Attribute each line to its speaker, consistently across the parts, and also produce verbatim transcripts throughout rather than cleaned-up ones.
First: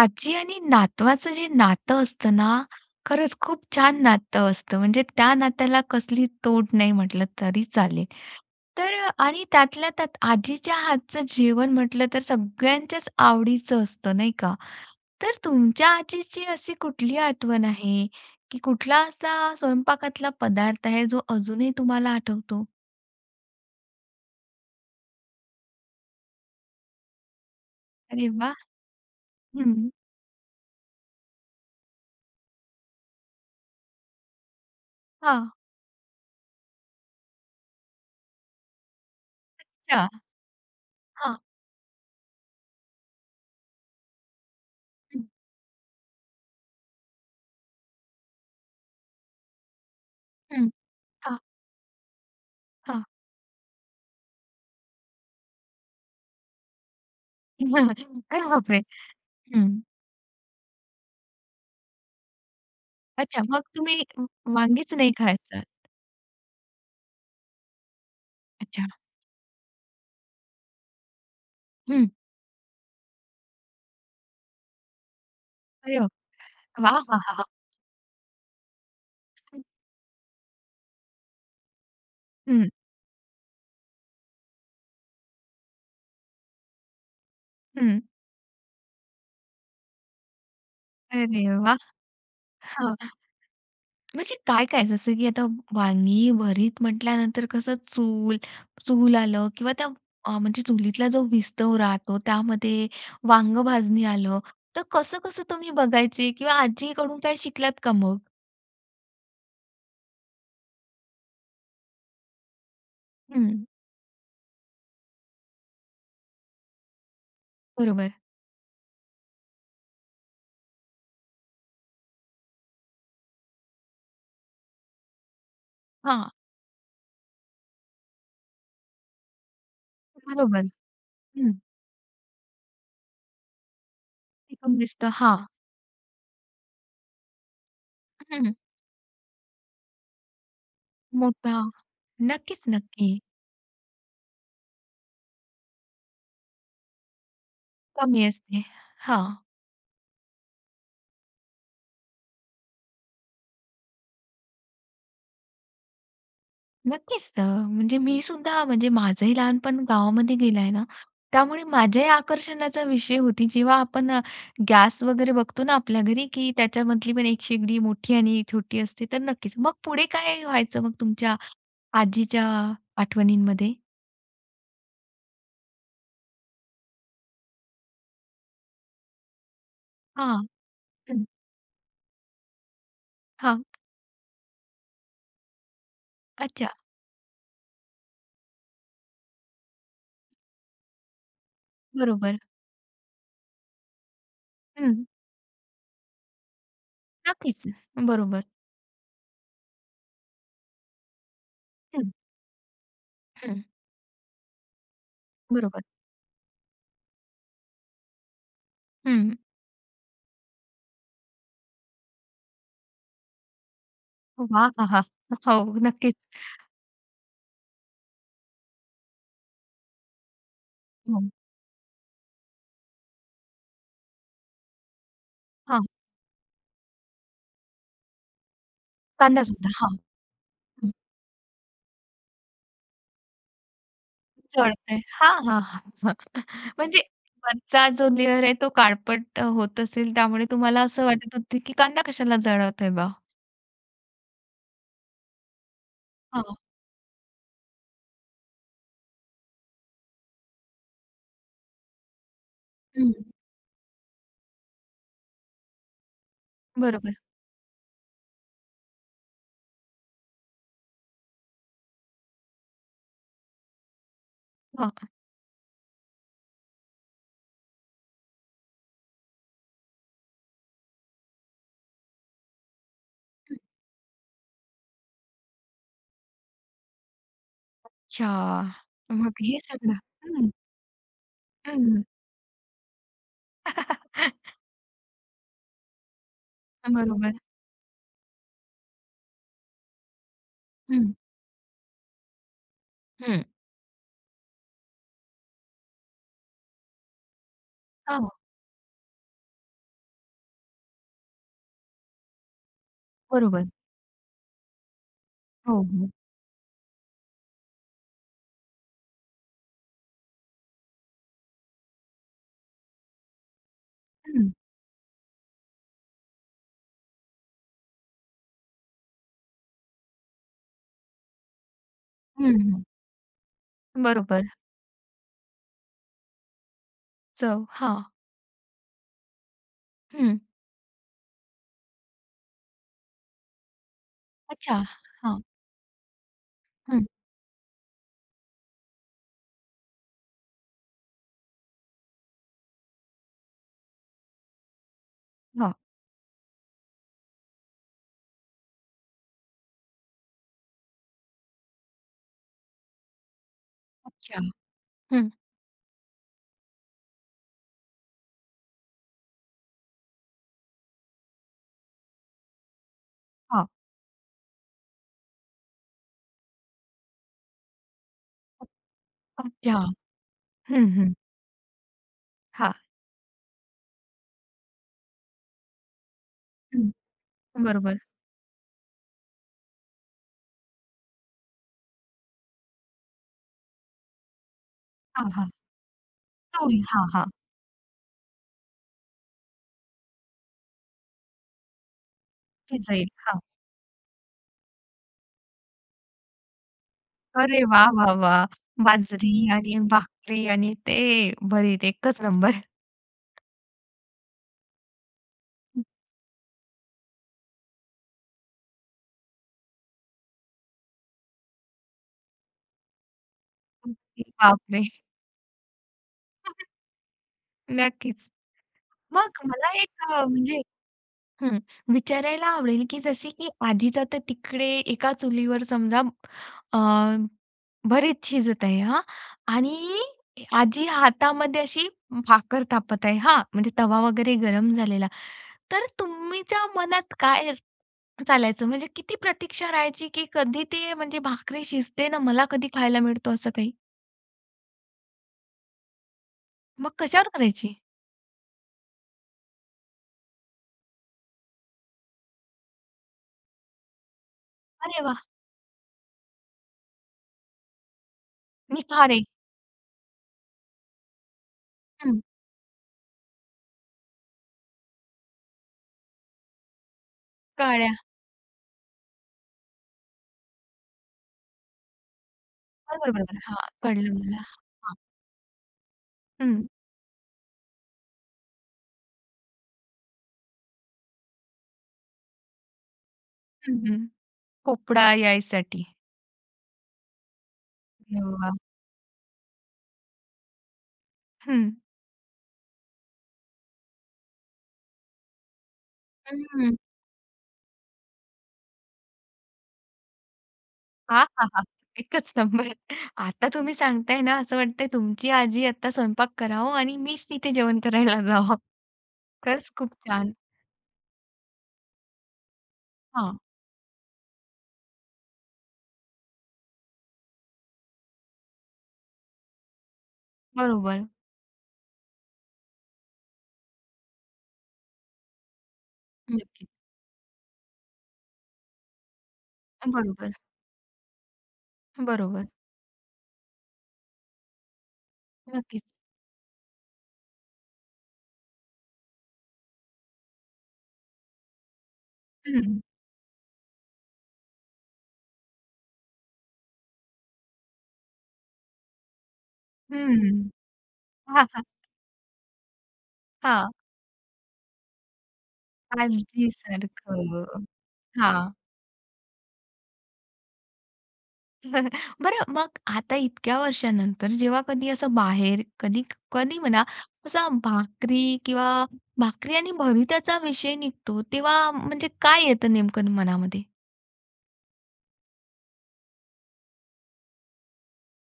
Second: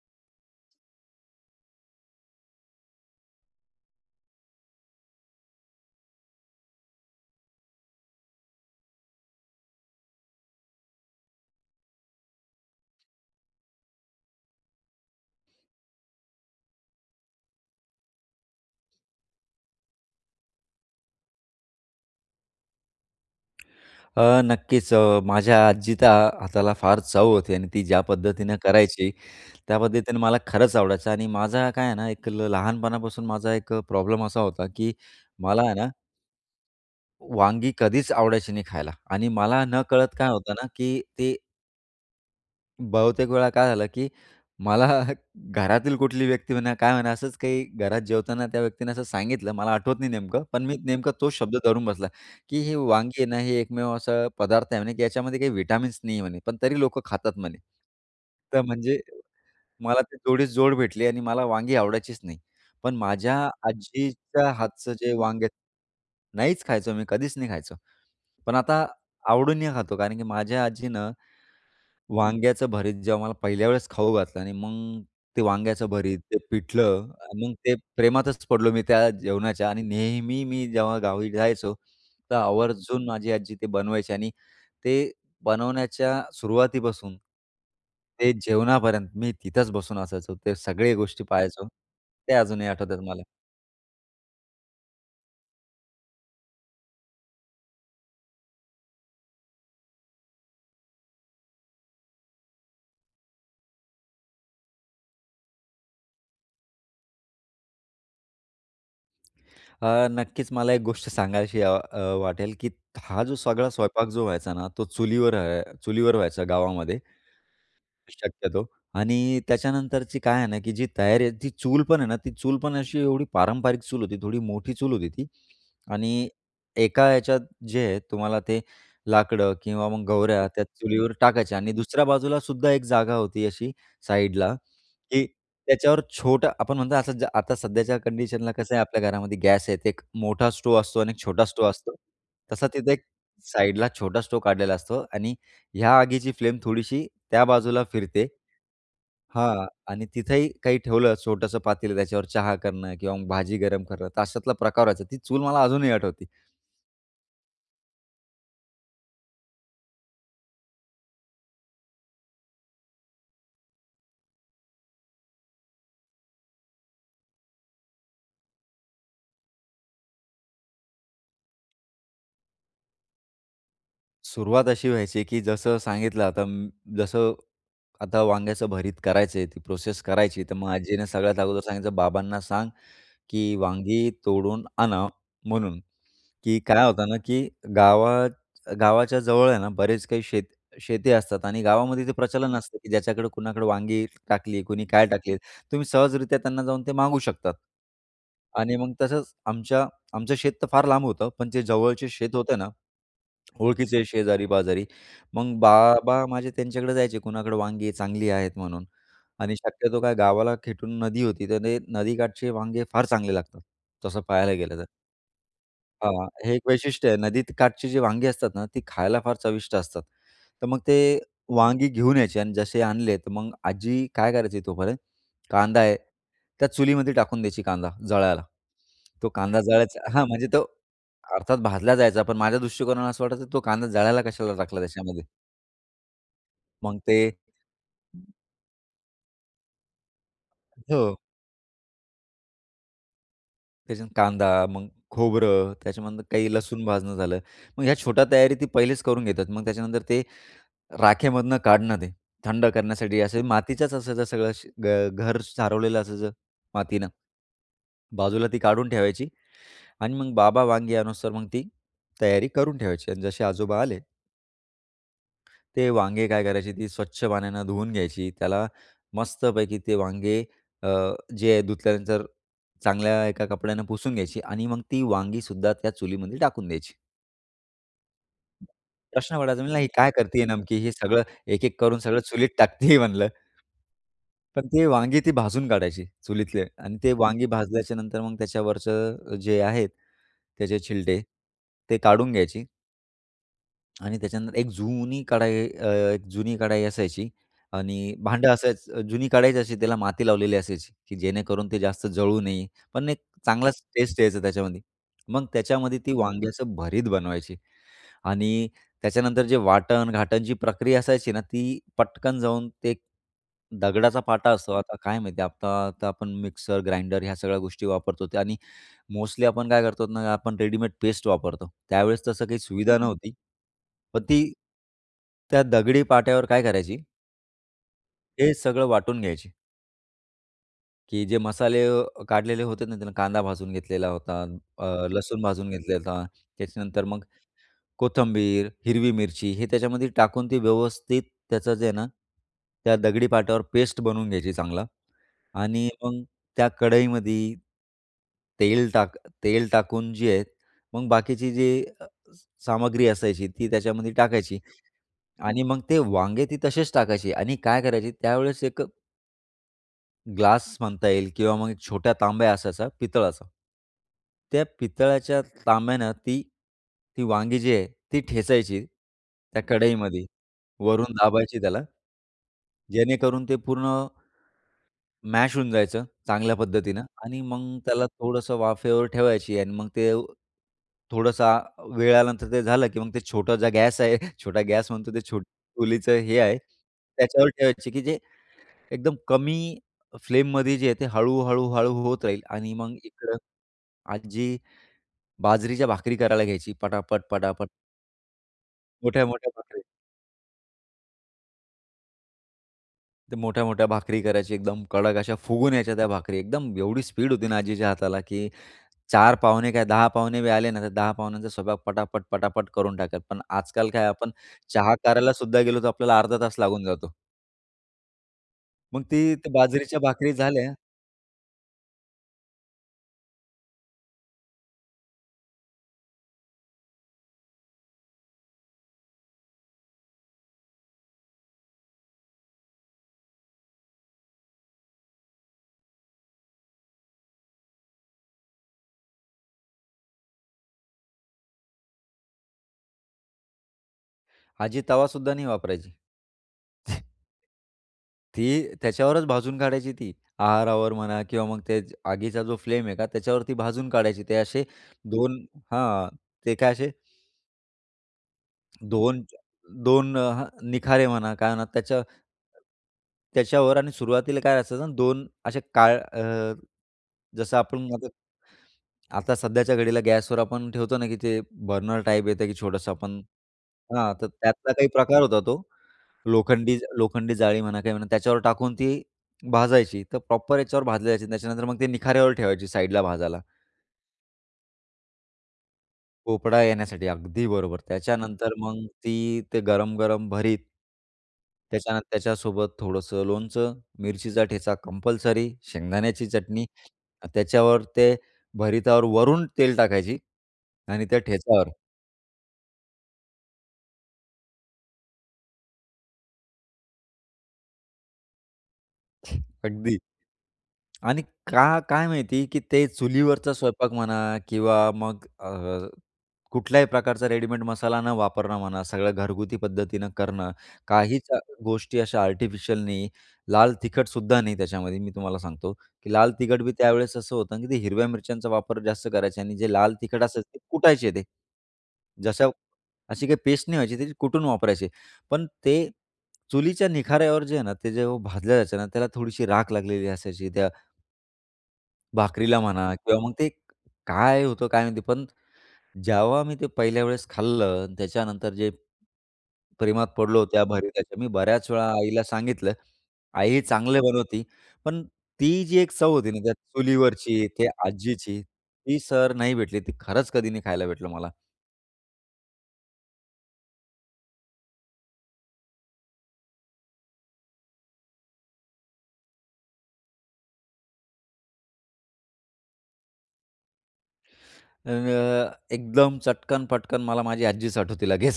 Speaker 1: आजी आणि नातवाचं जे नातं असतं ना खरंच खूप छान नातं असतं म्हणजे त्या नात्याला कसली तोड नाही म्हटलं तरी चालेल. तर आणि त्यातल्या त्यात आजीच्या हातचं जेवण म्हटलं तर सगळ्यांच्याच आवडीचं असतं, नाही का. तर तुमच्या आजीची अशी कुठली आठवण आहे की कुठला असा स्वयंपाकातला पदार्थ आहे जो अजूनही तुम्हाला आठवतो?
Speaker 2: अ, नक्कीच अ, माझ्या आजीचा हाताला फार चव होती आणि ती ज्या
Speaker 1: अरे वाह!
Speaker 2: पद्धतीनं करायची त्या
Speaker 1: हं.
Speaker 2: पद्धतीने मला खरंच आवडायचं आणि माझा काय आहे ना एक ल लहानपणापासून माझा एक अ, प्रॉब्लेम असा होता, की
Speaker 1: हां.
Speaker 2: मला आहे ना वांगी कधीच आवडायची नाही खायला आणि मला
Speaker 1: अच्छा,
Speaker 2: नकळत काय होतं ना की ते
Speaker 1: हां.
Speaker 2: बहुतेक वेळा काय झालं, की मला घरातील कुठलीही व्यक्ती म्हणा, काय म्हणा असंच काही घरात जेवताना त्या व्यक्तीने असं सांगितलं. मला आठवत नाही नेमकं पण
Speaker 1: हं,
Speaker 2: मी नेमकं तोच
Speaker 1: हां.
Speaker 2: शब्द धरून बसला, की ही
Speaker 1: हां
Speaker 2: वांगी आहे ना, हे एकमेव असा पदार्थ आहे म्हणे की याच्यामध्ये काही विटामिन्स नाहीये म्हणे, पण तरी लोकं खातात म्हणे.
Speaker 1: [unintelligible] अरे
Speaker 2: तर
Speaker 1: बापरे!
Speaker 2: म्हणजे
Speaker 1: हं.
Speaker 2: मला ते जोडीस जोड भेटली आणि मला वांगी आवडायचीच नाही. पण माझ्या
Speaker 1: अच्छा मग तुम्ही म
Speaker 2: आजीच्या हातचं
Speaker 1: वांगेच नाही
Speaker 2: जे वांग
Speaker 1: खायचात?
Speaker 2: नाहीच खायचो मी कधीच नाही खायचो. पण आता
Speaker 1: अच्छा.
Speaker 2: आवडीने खातो कारण की माझ्या आजीने
Speaker 1: हं.
Speaker 2: वांग्याचं भरीत जेव्हा मला पहिल्या वेळेस खाऊ घातलं आणि मग ते वांग्याचं
Speaker 1: अरे
Speaker 2: भरीत,
Speaker 1: बापरे!
Speaker 2: ते
Speaker 1: वाह, वाह,
Speaker 2: पिठलं
Speaker 1: वाहहा!
Speaker 2: मग ते प्रेमातच पडलो मी त्या जेवणाच्या आणि नेहमी मी जेव्हा गावी जायचो तर
Speaker 1: हं.
Speaker 2: आवर्जून माझी आजी ते बनवायची आणि ते बनवण्याच्या सुरुवातीपासून
Speaker 1: हं
Speaker 2: ते जेवणापर्यंत मी तिथेच बसून असायचो, ते सगळी गोष्टी
Speaker 1: अरे
Speaker 2: पाहायचो.
Speaker 1: वाह!
Speaker 2: ते अजूनही
Speaker 1: हं.
Speaker 2: आठवतात मला.
Speaker 1: म्हणजे काय-काय जसं की आता वांगी भरीत म्हंटल्यानंतर कसं चूल चूल आलं किंवा त्या म्हणजे चुलीतला जो विस्तव राहतो त्यामध्ये वांग भाजणी आलं तर कसं-कसं तुम्ही बघायचे किंवा आजीकडून काय शिकलात का मग?
Speaker 2: अ, नक्कीच मला एक गोष्ट सांगाविशी अ अ वाटेल, की हा जो,
Speaker 1: हं.
Speaker 2: सगळा स्वयंपाक जो व्हायचा ना, तो चुलीवर अ, चुलीवर व्हायचा गावामध्ये.
Speaker 1: बरोबर.
Speaker 2: शक्यतो आणि त्याच्यानंतरची काय आहे ना, की जी तयारी आहे, ती चूल पण आहे ना, ती चूल पण अशी, एवढी पारंपरिक चूल होती, थोडी मोठी चूल होती ती आणि
Speaker 1: हां.
Speaker 2: एका याच्यात जे आहे, तुम्हाला ते लाकडं किंवा मग गवऱ्या, त्या
Speaker 1: बरोबर,
Speaker 2: चुलीवर टाकायच्या
Speaker 1: हं.
Speaker 2: आणि दुसऱ्या बाजूलासुद्धा एक जागा होती अशी, साईडला,
Speaker 1: तिथून दिसतं,
Speaker 2: की
Speaker 1: हां.
Speaker 2: त्याच्यावर छोटं आपण म्हणतो, असं जा आता सध्याच्या
Speaker 1: हं,
Speaker 2: कंडिशनला
Speaker 1: हं.
Speaker 2: कसं आहे, आपल्या घरामध्ये गॅस आहे, ते एक मोठा स्टोव असतो आणि एक छोटा
Speaker 1: मोठा,
Speaker 2: स्टोव्ह असतो.
Speaker 1: नक्कीच,
Speaker 2: तसा तिथे, एक
Speaker 1: नक्की.
Speaker 2: साइडला छोटा स्टोव्ह काढलेला असतो आणि ह्या आगीची, फ्लेम थोडीशी त्या बाजूला
Speaker 1: कमी
Speaker 2: फिरते.
Speaker 1: असते, हां.
Speaker 2: हां आणि तिथंही काही ठेवलं छोटंसं पातेलं, त्याच्यावर चहा करणं किंवा मग भाजी गरम करणं, तर अशातला प्रकार व्हायचा. ती चूल, मला अजूनही आठवते.
Speaker 1: नक्कीच. तर म्हणजे मी सुद्धा, म्हणजे माझंही लहानपण गावामध्ये गेलं आहे ना, त्यामुळे माझ्याही आकर्षणाचा विषय होती. जेव्हा आपण अ, गॅस वगैरे बघतो ना आपल्या घरी, की त्याच्यामधली पण एक शेगडी मोठी आणि छोटी असते, तर नक्कीच. मग पुढे काय व्हायचं, मग तुमच्या आजीच्या आठवणींमध्ये.
Speaker 2: सुरुवात अशी व्हायची, की जसं सांगितलं आता म्म् जसं आता वांग्याचं भरीत करायचं आहे, ती प्रोसेस
Speaker 1: हां,
Speaker 2: करायची, तर मग आजीने
Speaker 1: हं.
Speaker 2: सगळ्यात अगोदर सांगितलं, "बाबांना सांग की
Speaker 1: हां.
Speaker 2: वांगी तोडून आणा", म्हणून की
Speaker 1: अच्छा.
Speaker 2: काय होतं ना की गावात गावाच्या जवळ आहे ना, बरेच काही शेत शेती असतात आणि गावामध्ये ते
Speaker 1: बरोबर.
Speaker 2: प्रचलन असतं, की ज्याच्याकडे कुणाकडे वांगी टाकली, कुणी
Speaker 1: हं.
Speaker 2: काय टाकली, तुम्ही सहजरीत्या त्यांना जाऊन ते मागू शकतात
Speaker 1: नक्कीच, बरोबर.
Speaker 2: आणि मग तसंच आमच्या आमचं शेत तर फार लांब होतं पण ते जवळचे
Speaker 1: हं.
Speaker 2: शेत होतं ना,
Speaker 1: हं.
Speaker 2: ओळखीचे शेजारी-पाजारी. मग
Speaker 1: बरोबर.
Speaker 2: बाबा माझे त्यांच्याकडे जायचे कुणाकडे वांगे चांगली आहेत म्हणून
Speaker 1: हं.
Speaker 2: आणि शक्यतो काय गावाला खेटून नदी होती, तर ते नदीकाठचे वांगे फार चांगले लागतात, तसं पाहायला
Speaker 1: वाह
Speaker 2: गेलं तर.
Speaker 1: अहा! हो, नक्कीच.
Speaker 2: हां, हे एक वैशिष्ट्य आहे, नदीत काठची जी वांगे असतात ना, ती खायला फार चविष्ट असतात. तर मग ते
Speaker 1: हं.
Speaker 2: वांगी घेऊन यायची अन् जसे आणले, तर मग आजी काय करायची तोपर्यंत, कांदा
Speaker 1: हां.
Speaker 2: आहे, त्या चुलीमध्ये टाकून द्यायची कांदा, जळायला. तो कांदा
Speaker 1: कांदासुद्धा. हां,
Speaker 2: जळायचा हां, म्हणजे तो
Speaker 1: हं.
Speaker 2: अर्थात भाजला जायचा, पण माझ्या दृष्टिकोनाने असं वाटायचं तो कांदा जळायला कशाला टाकला
Speaker 1: जळतंय.
Speaker 2: त्याच्यामध्ये.
Speaker 1: हां, हां, हां.
Speaker 2: मग
Speaker 1: म्हणजे
Speaker 2: ते
Speaker 1: वरचा जो लेयर आहे तो काळपट होत असेल, त्यामुळे तुम्हाला असं
Speaker 2: हो.
Speaker 1: वाटत होतं, की कांदा कशाला जळवत आहे बा?
Speaker 2: त्याच्यात कांदा मग खोबरं त्याच्यामधून काही
Speaker 1: हो.
Speaker 2: लसूण भाजणं झालं, मग ह्या छोट्या तयारी ती पहिलीच करून घेतात. मग त्याच्यानंतर ते राखेमधून काढणं ते थंड
Speaker 1: हम्म.
Speaker 2: करण्यासाठी असं मातीचाच असायचं सगळं श घ घर सारवलेलं असायचं मातीनं.
Speaker 1: बरोबर.
Speaker 2: बाजूला ती काढून ठेवायची आणि मग बाबा वांगी अणुस्तोवर मग ती तयारी करून ठेवायची आणि जसे आजोबा आले
Speaker 1: हो.
Speaker 2: ते वांगे काय करायची ती स्वच्छ पाण्याने धुवून घ्यायची. त्याला मस्तपैकी ते वांगे अ, जे धुतल्यानंतर चांगल्या एका
Speaker 1: हं.
Speaker 2: कपड्यानं पुसून घ्यायची आणि मग ती वांगी सुद्धा त्या चुलीमध्ये टाकून द्यायची.
Speaker 1: अच्छा, मग
Speaker 2: प्रश्न
Speaker 1: हे
Speaker 2: पडायचा म्हणाला ही
Speaker 1: सगळं
Speaker 2: काय करतीय
Speaker 1: हं.
Speaker 2: नमकी हे सगळं
Speaker 1: हं,
Speaker 2: एक-एक करून
Speaker 1: हं.
Speaker 2: सगळं चुलीत टाकते आहे म्हणलं. पण ती वांगी ती भाजून काढायची चुलीतले आणि ते
Speaker 1: बरोबर.
Speaker 2: वांगी भाजल्याच्यानंतर मग त्याच्यावरचं जे आहेत, त्याचे
Speaker 1: हं.
Speaker 2: छिलटे, ते काढून घ्यायची
Speaker 1: हं.
Speaker 2: आणि त्याच्यानंतर एक जुनी कढाई अ, एक जुनी कढाई असायची आणि
Speaker 1: हो, हो.
Speaker 2: भांडं असायचं जुनी काढायची अशी त्याला माती लावलेली असायची की जेणेकरून ते जास्त जळू नये, पण एक
Speaker 1: बरोबर.
Speaker 2: चांगलाच टेस्ट यायचं त्याच्यामध्ये मग
Speaker 1: हो,
Speaker 2: त्याच्यामध्ये ती
Speaker 1: हो.
Speaker 2: वांग्याचं भरीत बनवायची. आणि त्याच्यानंतर जे वाटण, घाटण जी प्रक्रिया असायची ना ती पटकन जाऊन ते दगडाचा पाटा
Speaker 1: हं.
Speaker 2: असतो आता काय माहिती आहे आता आता आपण मिक्सर, ग्राइंडर ह्या सगळ्या गोष्टी वापरतो ते आणि मोस्टली आपण काय करतो ना आपण रेडीमेड पेस्ट वापरतो त्यावेळेस तसं
Speaker 1: हं,
Speaker 2: काही
Speaker 1: हं.
Speaker 2: सुविधा नव्हती पण
Speaker 1: बरोबर.
Speaker 2: ती त्या दगडी पाट्यावर काय करायची
Speaker 1: चव. हां.
Speaker 2: हे सगळं वाटून घ्यायची
Speaker 1: हं.
Speaker 2: की जे मसाले अ, काढलेले होते ना, त्याला कांदा भाजून घेतलेला होता,
Speaker 1: अच्छा.
Speaker 2: अ,
Speaker 1: हां.
Speaker 2: लसूण भाजून घेतलेला होता,
Speaker 1: हं.
Speaker 2: त्याच्यानंतर मग कोथिंबीर, हिरवी मिरची हे त्याच्यामध्ये टाकून ती व्यवस्थित त्याचं जे आहे ना, त्या दगडी पाटावर पेस्ट बनवून घ्यायची चांगला
Speaker 1: हां.
Speaker 2: आणि मग त्या कढईमध्ये तेल टाक तेल टाकून जे आहेत, मग बाकीची जी अ, सामग्री असायची ती त्याच्यामध्ये
Speaker 1: अच्छा.
Speaker 2: टाकायची
Speaker 1: हं.
Speaker 2: आणि मग ते वांगे ती तसेच टाकायची आणि काय करायची त्यावेळेस एक ग्लास म्हणता येईल किंवा मग छोटा तांब्या असायचा, पितळाचा.
Speaker 1: हां.
Speaker 2: त्या पितळाच्या तांब्यानं ती, ती वांगी जी आहे, ती ठेचायची, त्या
Speaker 1: अच्छा.
Speaker 2: कढईमध्ये.
Speaker 1: हं,
Speaker 2: वरून
Speaker 1: हं.
Speaker 2: दाबायची त्याला.
Speaker 1: हां.
Speaker 2: जेणेकरून ते पूर्ण, मॅश होऊन जायचं, चांगल्या
Speaker 1: हं,
Speaker 2: पद्धतीनं आणि मग
Speaker 1: बरोबर.
Speaker 2: त्याला थोडंसं वाफेवर ठेवायची आणि मग ते थोडासा वेळ आल्यानंतर ते झालं की मग ते छोटं जर गॅस आहे, छोटा गॅस म्हणतो ते
Speaker 1: हां,
Speaker 2: छोटं
Speaker 1: हां.
Speaker 2: चुलीचं हे आहे,
Speaker 1: चूल. हां, हां.
Speaker 2: त्याच्यावर ठेवायची, की जे एकदम कमी फ्लेममध्ये जे आहे, ते हळू-हळू-हळू होत राहील आणि मग
Speaker 1: [unintelligible]
Speaker 2: इकडे
Speaker 1: हां.
Speaker 2: आजी बाजरीच्या भाकरी करायला घ्यायची
Speaker 1: अरे,
Speaker 2: पटापट-पटापट.
Speaker 1: वाह! वाह! वाह! बाजरी
Speaker 2: मोठ्या-मोठ्या
Speaker 1: आणि
Speaker 2: भाकरी.
Speaker 1: भाकरी आणि ते भरीत, एकच नंबर.
Speaker 2: ते मोठ्या-मोठ्या भाकरी करायची, एकदम कडक अशा फुगून यायच्या त्या भाकरी, एकदम एवढी स्पीड होती ना आजीच्या हाताला, की चार पाहुणे काय, दहा पाहुणे बी आले ना, तर दहा पाहुण्यांचा स्वयंपाक पटापट-पटापट करून टाकलं. पण आजकाल काय, आपण
Speaker 1: बापरे!
Speaker 2: चहा करायला सुद्धा गेलो, तर आपल्याला अर्धा तास लागून जातो.
Speaker 1: नक्कीच,
Speaker 2: मग
Speaker 1: मग
Speaker 2: ती त्या
Speaker 1: मला
Speaker 2: बाजरीच्या
Speaker 1: एक अ,
Speaker 2: भाकरी
Speaker 1: म्हणजे
Speaker 2: झाल्या
Speaker 1: हं विचारायला आवडेल, की जसे की आजीचा तर तिकडे एका चुलीवर समजा अ, भरीत शिजत आहे हां आणि आजी हातामध्ये अशी भाकर थापत आहे हां, म्हणजे तवा वगैरे गरम झालेला. तर तुमच्या मनात काय चालायचं, म्हणजे किती प्रतीक्षा राहायची, की कधी ते, म्हणजे भाकरी शिजते? ना, मला कधी खायला मिळतो, असं काही?
Speaker 2: आजी तवा सुद्धा नाही वापरायची.
Speaker 1: मग कशावर करायची?
Speaker 2: ती त्याच्यावरच भाजून काढायची ती. आहारावर म्हणा किंवा मग ते आगीचा जो फ्लेम आहे का, त्याच्यावरती भाजून काढायची ते असे
Speaker 1: अरे वाह!
Speaker 2: दोन हां. ते काय असे
Speaker 1: निखारे.
Speaker 2: दोन दोन अ, हं निखारे म्हणा काय म्हणा त्याच्या,
Speaker 1: हं.
Speaker 2: त्याच्यावर आणि सुरुवातीला काय असायचं दोन अशा काळ अ, जसं आपण
Speaker 1: काळ्या.
Speaker 2: [unintelligible] आता सध्याच्या घडीला गॅसवर आपण ठेवतो ना की ते बर्नर टाइप येतं की छोटंसं आपण,
Speaker 1: बरोबर-बरोबर. हा, कळलं
Speaker 2: हां, तर
Speaker 1: मला
Speaker 2: त्यातला काही
Speaker 1: हां.
Speaker 2: प्रकार होता. तो
Speaker 1: हं.
Speaker 2: लोखंडी लोखंडी जाळी म्हणा काही म्हणा त्याच्यावर टाकून ती भाजायची, तर प्रॉपर ह्याच्यावर भाजली जायची. त्याच्यानंतर मग ती निखाऱ्यावर ठेवायची साइडला भाजायला.
Speaker 1: हं, हं. पोपडा यायसाठी.
Speaker 2: पोपडा येण्यासाठी, अगदी बरोबर.
Speaker 1: अरे वाह!
Speaker 2: त्याच्यानंतर मग ती ते गरम-गरम भरीत
Speaker 1: हं.
Speaker 2: त्याच्यानंतर त्याच्यासोबत थोडंसं लोणचं, मिरचीचा ठेचा कंपल्सरी, शेंगदाण्याची
Speaker 1: हं,
Speaker 2: चटणी,
Speaker 1: हं.
Speaker 2: त्याच्यावर ते भरीतावर वरून तेल टाकायची आणि त्या ठेचावर.
Speaker 1: एकच नंबर. आता तुम्ही सांगताय ना, असं वाटतंय तुमची आजी आता स्वयंपाक करावं आणि मीच तिथे जेवण करायला जावं. खरंच, खूप
Speaker 2: अगदी.
Speaker 1: छान.
Speaker 2: आणि का काय माहिती की ते
Speaker 1: हां.
Speaker 2: चुलीवरचा स्वयंपाक म्हणा किंवा मग अ, कुठल्याही प्रकारचा रेडीमेड मसाला न वापरणं म्हणा, सगळं घरगुती पद्धतीनं करणं.
Speaker 1: बरोबर.
Speaker 2: काहीच अ, गोष्टी अशा आर्टिफिशियल नाही. लाल तिखटसुद्धा नाही त्याच्यामध्ये. मी तुम्हाला सांगतो की लाल तिखट
Speaker 1: नक्कीच.
Speaker 2: बी त्यावेळेस असं होतं की ते हिरव्या मिरच्यांचा वापर जास्त करायचे आणि जे
Speaker 1: अ,
Speaker 2: लाल तिखट
Speaker 1: बरोबर.
Speaker 2: असायचं ते कुटायचे ते.
Speaker 1: बरोबर.
Speaker 2: जसं अशी काही पेस्ट नाही व्हायची, ती कुटून वापरायचे. पण ते
Speaker 1: नक्कीच.
Speaker 2: चुलीच्या निखाऱ्यावर जे आहे ना, ते जे भाजलं जायचं ना, त्याला थोडीशी राख लागलेली असायची त्या भाकरीला
Speaker 1: हं.
Speaker 2: म्हणा किंवा मग ते एक, काय होतं काय माहिती पण जेव्हा मी ते पहिल्या वेळेस खाल्लं, त्याच्यानंतर जे प्रेमात
Speaker 1: हं,
Speaker 2: पडलो त्या भरीताच्या मी
Speaker 1: हां, हां.
Speaker 2: बऱ्याच वेळा आईला सांगितलं, आई
Speaker 1: हां.
Speaker 2: चांगले बनवती, पण ती जी एक चव होती ना, त्या
Speaker 1: आजीसारखं
Speaker 2: चुलीवरची, त्या आजीची,
Speaker 1: हां.
Speaker 2: ती सर नाही भेटली. ती खरंच कधी नाही खायला भेटलं मला.
Speaker 1: बरं मग आता इतक्या वर्षानंतर जेव्हा कधी असं बाहेर कधी कधी म्हणा, असा भाकरी किंवा भाकरी आणि भरीताचा विषय निघतो तेव्हा म्हणजे काय येतं नेमकं मनामध्ये?
Speaker 2: अ, एकदम चटकन-पटकन मला माझी आजीच आठवती लगेच,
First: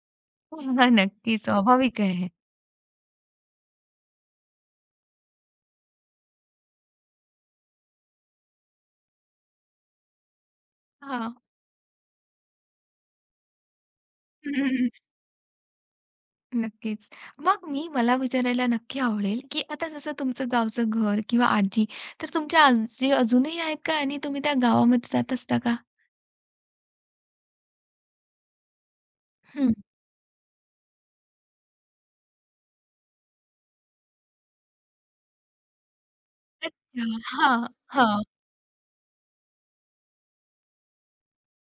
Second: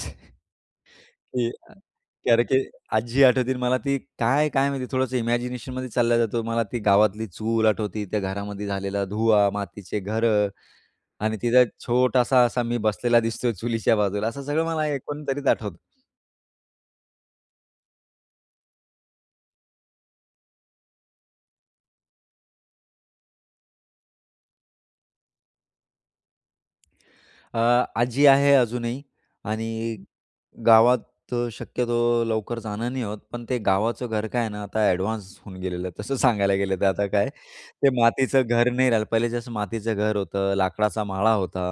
Speaker 1: हो ना, नक्की,
Speaker 2: की अ, कारण
Speaker 1: स्वाभाविक
Speaker 2: की
Speaker 1: आहे.
Speaker 2: अरे! की आजी आठवती आणि मला ती काय, काय माहिती थोडंस इमॅजिनेशनमध्ये चालला जातो. मला ती गावातली चूल आठवती. त्या घरामध्ये झालेला धुवा, मातीचे घरं
Speaker 1: हां.
Speaker 2: आणि तिथे एक छोटासा असा मी बसलेला दिसतोय चुलीच्या बाजूला. असं सगळं मला एकंदरीत आठवतं.
Speaker 1: नक्कीच. मग मी मला विचारायला नक्की आवडेल, की आता जसं तुमचं गावचं घर किंवा आजी, तर तुमच्या आजी अजूनही आहेत का आणि तुम्ही त्या गावामध्ये जात असता का?
Speaker 2: अ, आजी आहे अजूनही
Speaker 1: हं.
Speaker 2: आणि गावात अ, शक्यतो लवकर जाणं नाही होत, पण ते गावाचं घर काय आहे ना, आता ॲडव्हान्स होऊन गेलेलं आहे. तसं सांगायला गेलं तर आता
Speaker 1: अच्छा,
Speaker 2: काय.
Speaker 1: हां,
Speaker 2: ते
Speaker 1: हां.
Speaker 2: मातीचं घर नाही राहिलं पहिले जसं मातीचं घर होतं, लाकडाचा माळा होता,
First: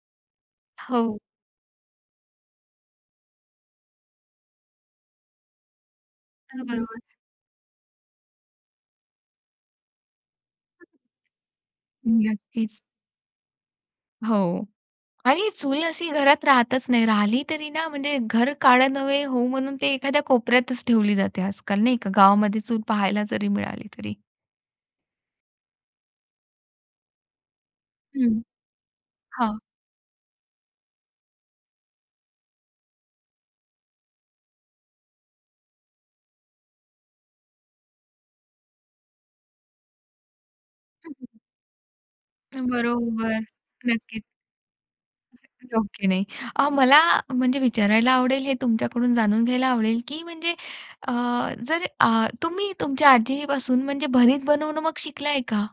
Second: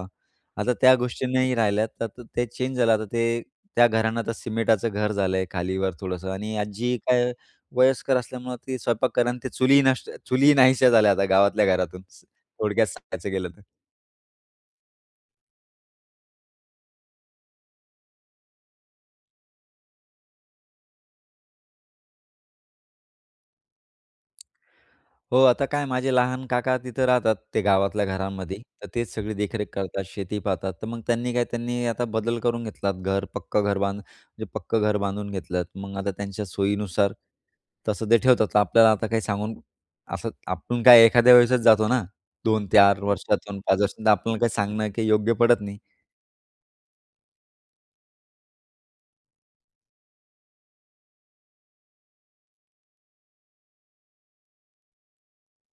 Speaker 2: आता त्या
Speaker 1: हो.
Speaker 2: गोष्टी नाही राहिल्या. तर त ते चेंज झालं आता ते त्या घरांना आता सिमेटाचं घर झालंय खाली-वर थोडंसं आणि
Speaker 1: अ,
Speaker 2: आजी
Speaker 1: बरोबर.
Speaker 2: काय वयस्कर असल्यामुळं ती स्वयंपाक कर अन् ते चुलीही नष्ट चुलीही नाहीशा झाल्या आता गावातल्या घरातून स
Speaker 1: नक्कीच.
Speaker 2: थोडक्यात सांगायचं गेलं तर.
Speaker 1: हो. आणि चूल अशी घरात राहतच नाही राहिली तरी ना, म्हणजे घर काळं नव्हे होवो म्हणून ते एखाद्या कोपऱ्यातच ठेवली जाते आजकाल, नाही का? गावामध्ये चूल पहायला जरी मिळाली तरी.
Speaker 2: हो, आता काय माझे लहान काका तिथं राहतात, ते गावातल्या
Speaker 1: हं.
Speaker 2: घरांमध्ये, तर तेच सगळे
Speaker 1: हां.
Speaker 2: देखरेख करतात, शेती पाहतात, तर मग त्यांनी काय त्यांनी आता बदल करून घेतलात, घर, पक्कं घर बांधू म्हणजे पक्कं घर बांधून घेतलंत. मग आता त्यांच्या सोयीनुसार तसं ते ठेवतात. तर आपल्याला आता काही सांगून असं आपण काय एखाद्या वेळेसच जातो ना
Speaker 1: अ,
Speaker 2: दोन चार
Speaker 1: बरोबर,
Speaker 2: वर्षातून, पाच वर्ष, तर
Speaker 1: नक्कीच.
Speaker 2: आपल्याला काही सांगणं काही योग्य पडत नाही.
Speaker 1: ओके, नाही अ, मला म्हणजे विचारायला आवडेल, हे तुमच्याकडून जाणून घ्यायला आवडेल, की म्हणजे अ, जर अ, तुम्ही तुमच्या आजीपासून म्हणजे भरीत बनवणं मग शिकलाय का?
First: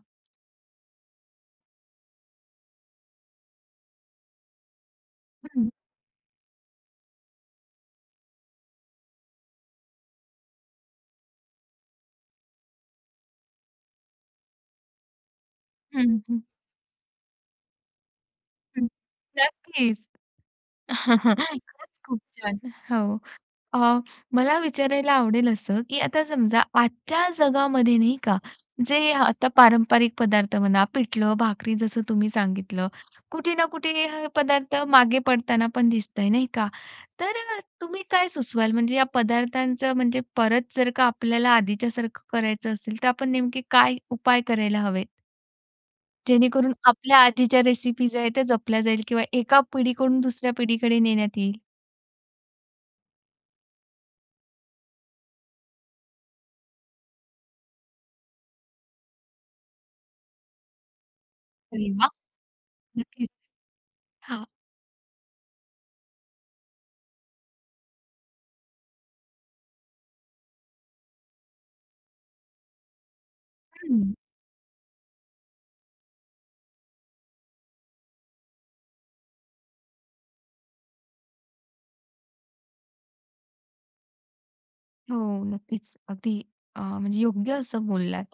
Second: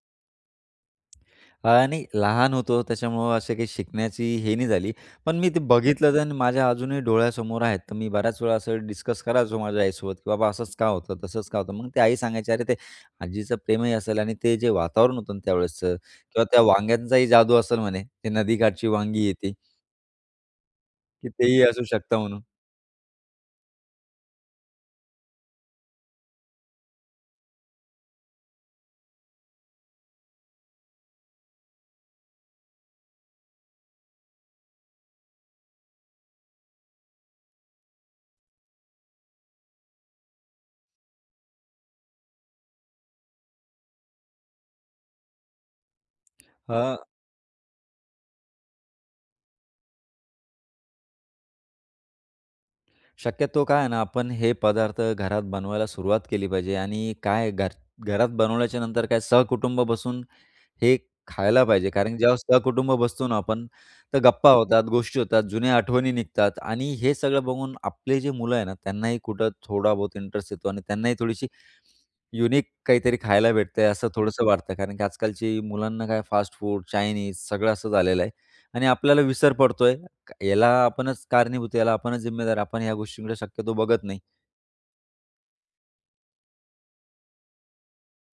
Speaker 2: आणि लहान होतो त्याच्यामुळं असं काही शिकण्याची हे नाही झाली. पण मी ते
Speaker 1: हं.
Speaker 2: बघितलं तर माझ्या अजूनही डोळ्यासमोर आहेत. तर मी बऱ्याच वेळा असं डिस्कस करायचो माझ्या आईसोबत, की "बाबा, असंच का होतं, तसंच का होतं." मग ती आई सांगायची, "अरे ते आजीचं प्रेमही असेल आणि ते जे वातावरण होतं ना, त्यावेळेसचं
Speaker 1: हं, हं.
Speaker 2: किंवा त्या वांग्यांचाही जादू असेल म्हणे. ते नदीकाठची
Speaker 1: हं,
Speaker 2: वांगी आहे ती"
Speaker 1: नक्कीच.
Speaker 2: "की तेही असू
Speaker 1: खरंच,
Speaker 2: शकतं
Speaker 1: खूप
Speaker 2: म्हणून."
Speaker 1: छान. हो, अ, मला विचारायला आवडेल असं, की आता समजा आजच्या जगामध्ये नाही का, जे आता पारंपरिक पदार्थ म्हणा पिठलं-भाकरी जसं तुम्ही सांगितलं. कुठे ना कुठे हे अ, पदार्थ मागे पडताना पण दिसतय, नाही का. तर अ, तुम्ही काय सुचवाल म्हणजे या पदार्थांचं म्हणजे परत जर का आपल्याला आधीच्यासारखं करायचं असेल, तर आपण नेमके काय उपाय करायला हवेत? जेणेकरून
Speaker 2: हां.
Speaker 1: आपल्या आजीच्या रेसिपीज आहेत, त्या जपल्या जाईल किंवा एका पिढीकडून दुसऱ्या पिढीकडे नेण्यात येईल?
Speaker 2: शक्यतो काय आहे ना, आपण हे पदार्थ घरात बनवायला सुरुवात केली पाहिजे आणि काय घर घरात बनवल्याच्यानंतर काय सहकुटुंब बसून हे खायला पाहिजे
Speaker 1: अरे वा!
Speaker 2: कारण की ज्यावेळेस सहकुटुंब बसतो
Speaker 1: नक्कीच.
Speaker 2: ना, आपण तर
Speaker 1: हां.
Speaker 2: गप्पा होतात, गोष्टी होतात, जुन्या आठवणी निघतात आणि हे सगळं बघून आपले जे मुलं आहे ना, त्यांनाही कुठं थोडा बहुत इंटरेस्ट येतो आणि त्यांनाही थोडीशी युनिक काहीतरी खायला भेटतंय, असं
Speaker 1: हं.
Speaker 2: थोडंसं वाटतंय. कारण की आजकालची मुलांना काय फास्ट फूड, चाइनीज सगळं असं झालेलं आहे आणि आपल्याला विसर पडतोय, याला आपणच कारणीभूत, याला आपणच जिम्मेदार. आपण ह्या गोष्टी शक्यतो बघत नाही.
Speaker 1: हो, नक्कीच. अगदी अ, म्हणजे योग्य असं बोललात.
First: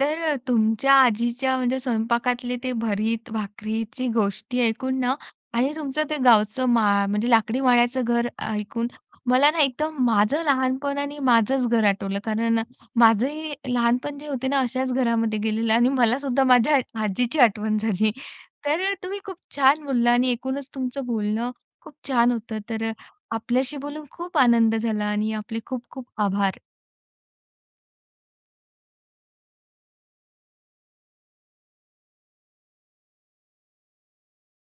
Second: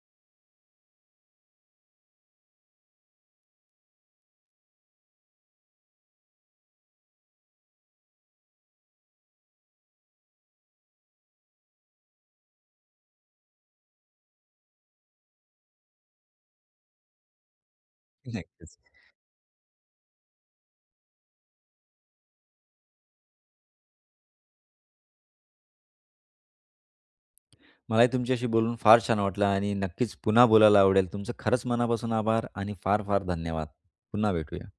Speaker 1: तर अ, तुमच्या आजीच्या म्हणजे स्वयंपाकातले ते भरीत भाकरीची गोष्टी ऐकून ना आणि तुमचं ते गावचं माळ म्हणजे लाकडी माळ्याचं घर ऐकून, मला ना, एकदम माझं लहानपण आणि माझंच घर आठवलं. कारण माझंही लहानपण जे होते ना, अशाच घरामध्ये गेलेलं आणि मलासुद्धा आ माझ्या आजीची आठवण झाली.
Speaker 2: नक्कीच.
Speaker 1: तर अ, तुम्ही खूप छान बोलला आणि ऐकूनच तुमचं बोलणं खूप छान होतं. तर अ, आपल्याशी बोलून खूप आनंद झाला आणि आपले खूप-खूप आभार
Speaker 2: मलाही तुमच्याशी बोलून फार छान वाटलं आणि नक्कीच पुन्हा बोलायला आवडेल. तुमचं खरंच मनापासून आभार आणि फार, फार धन्यवाद. पुन्हा भेटूया.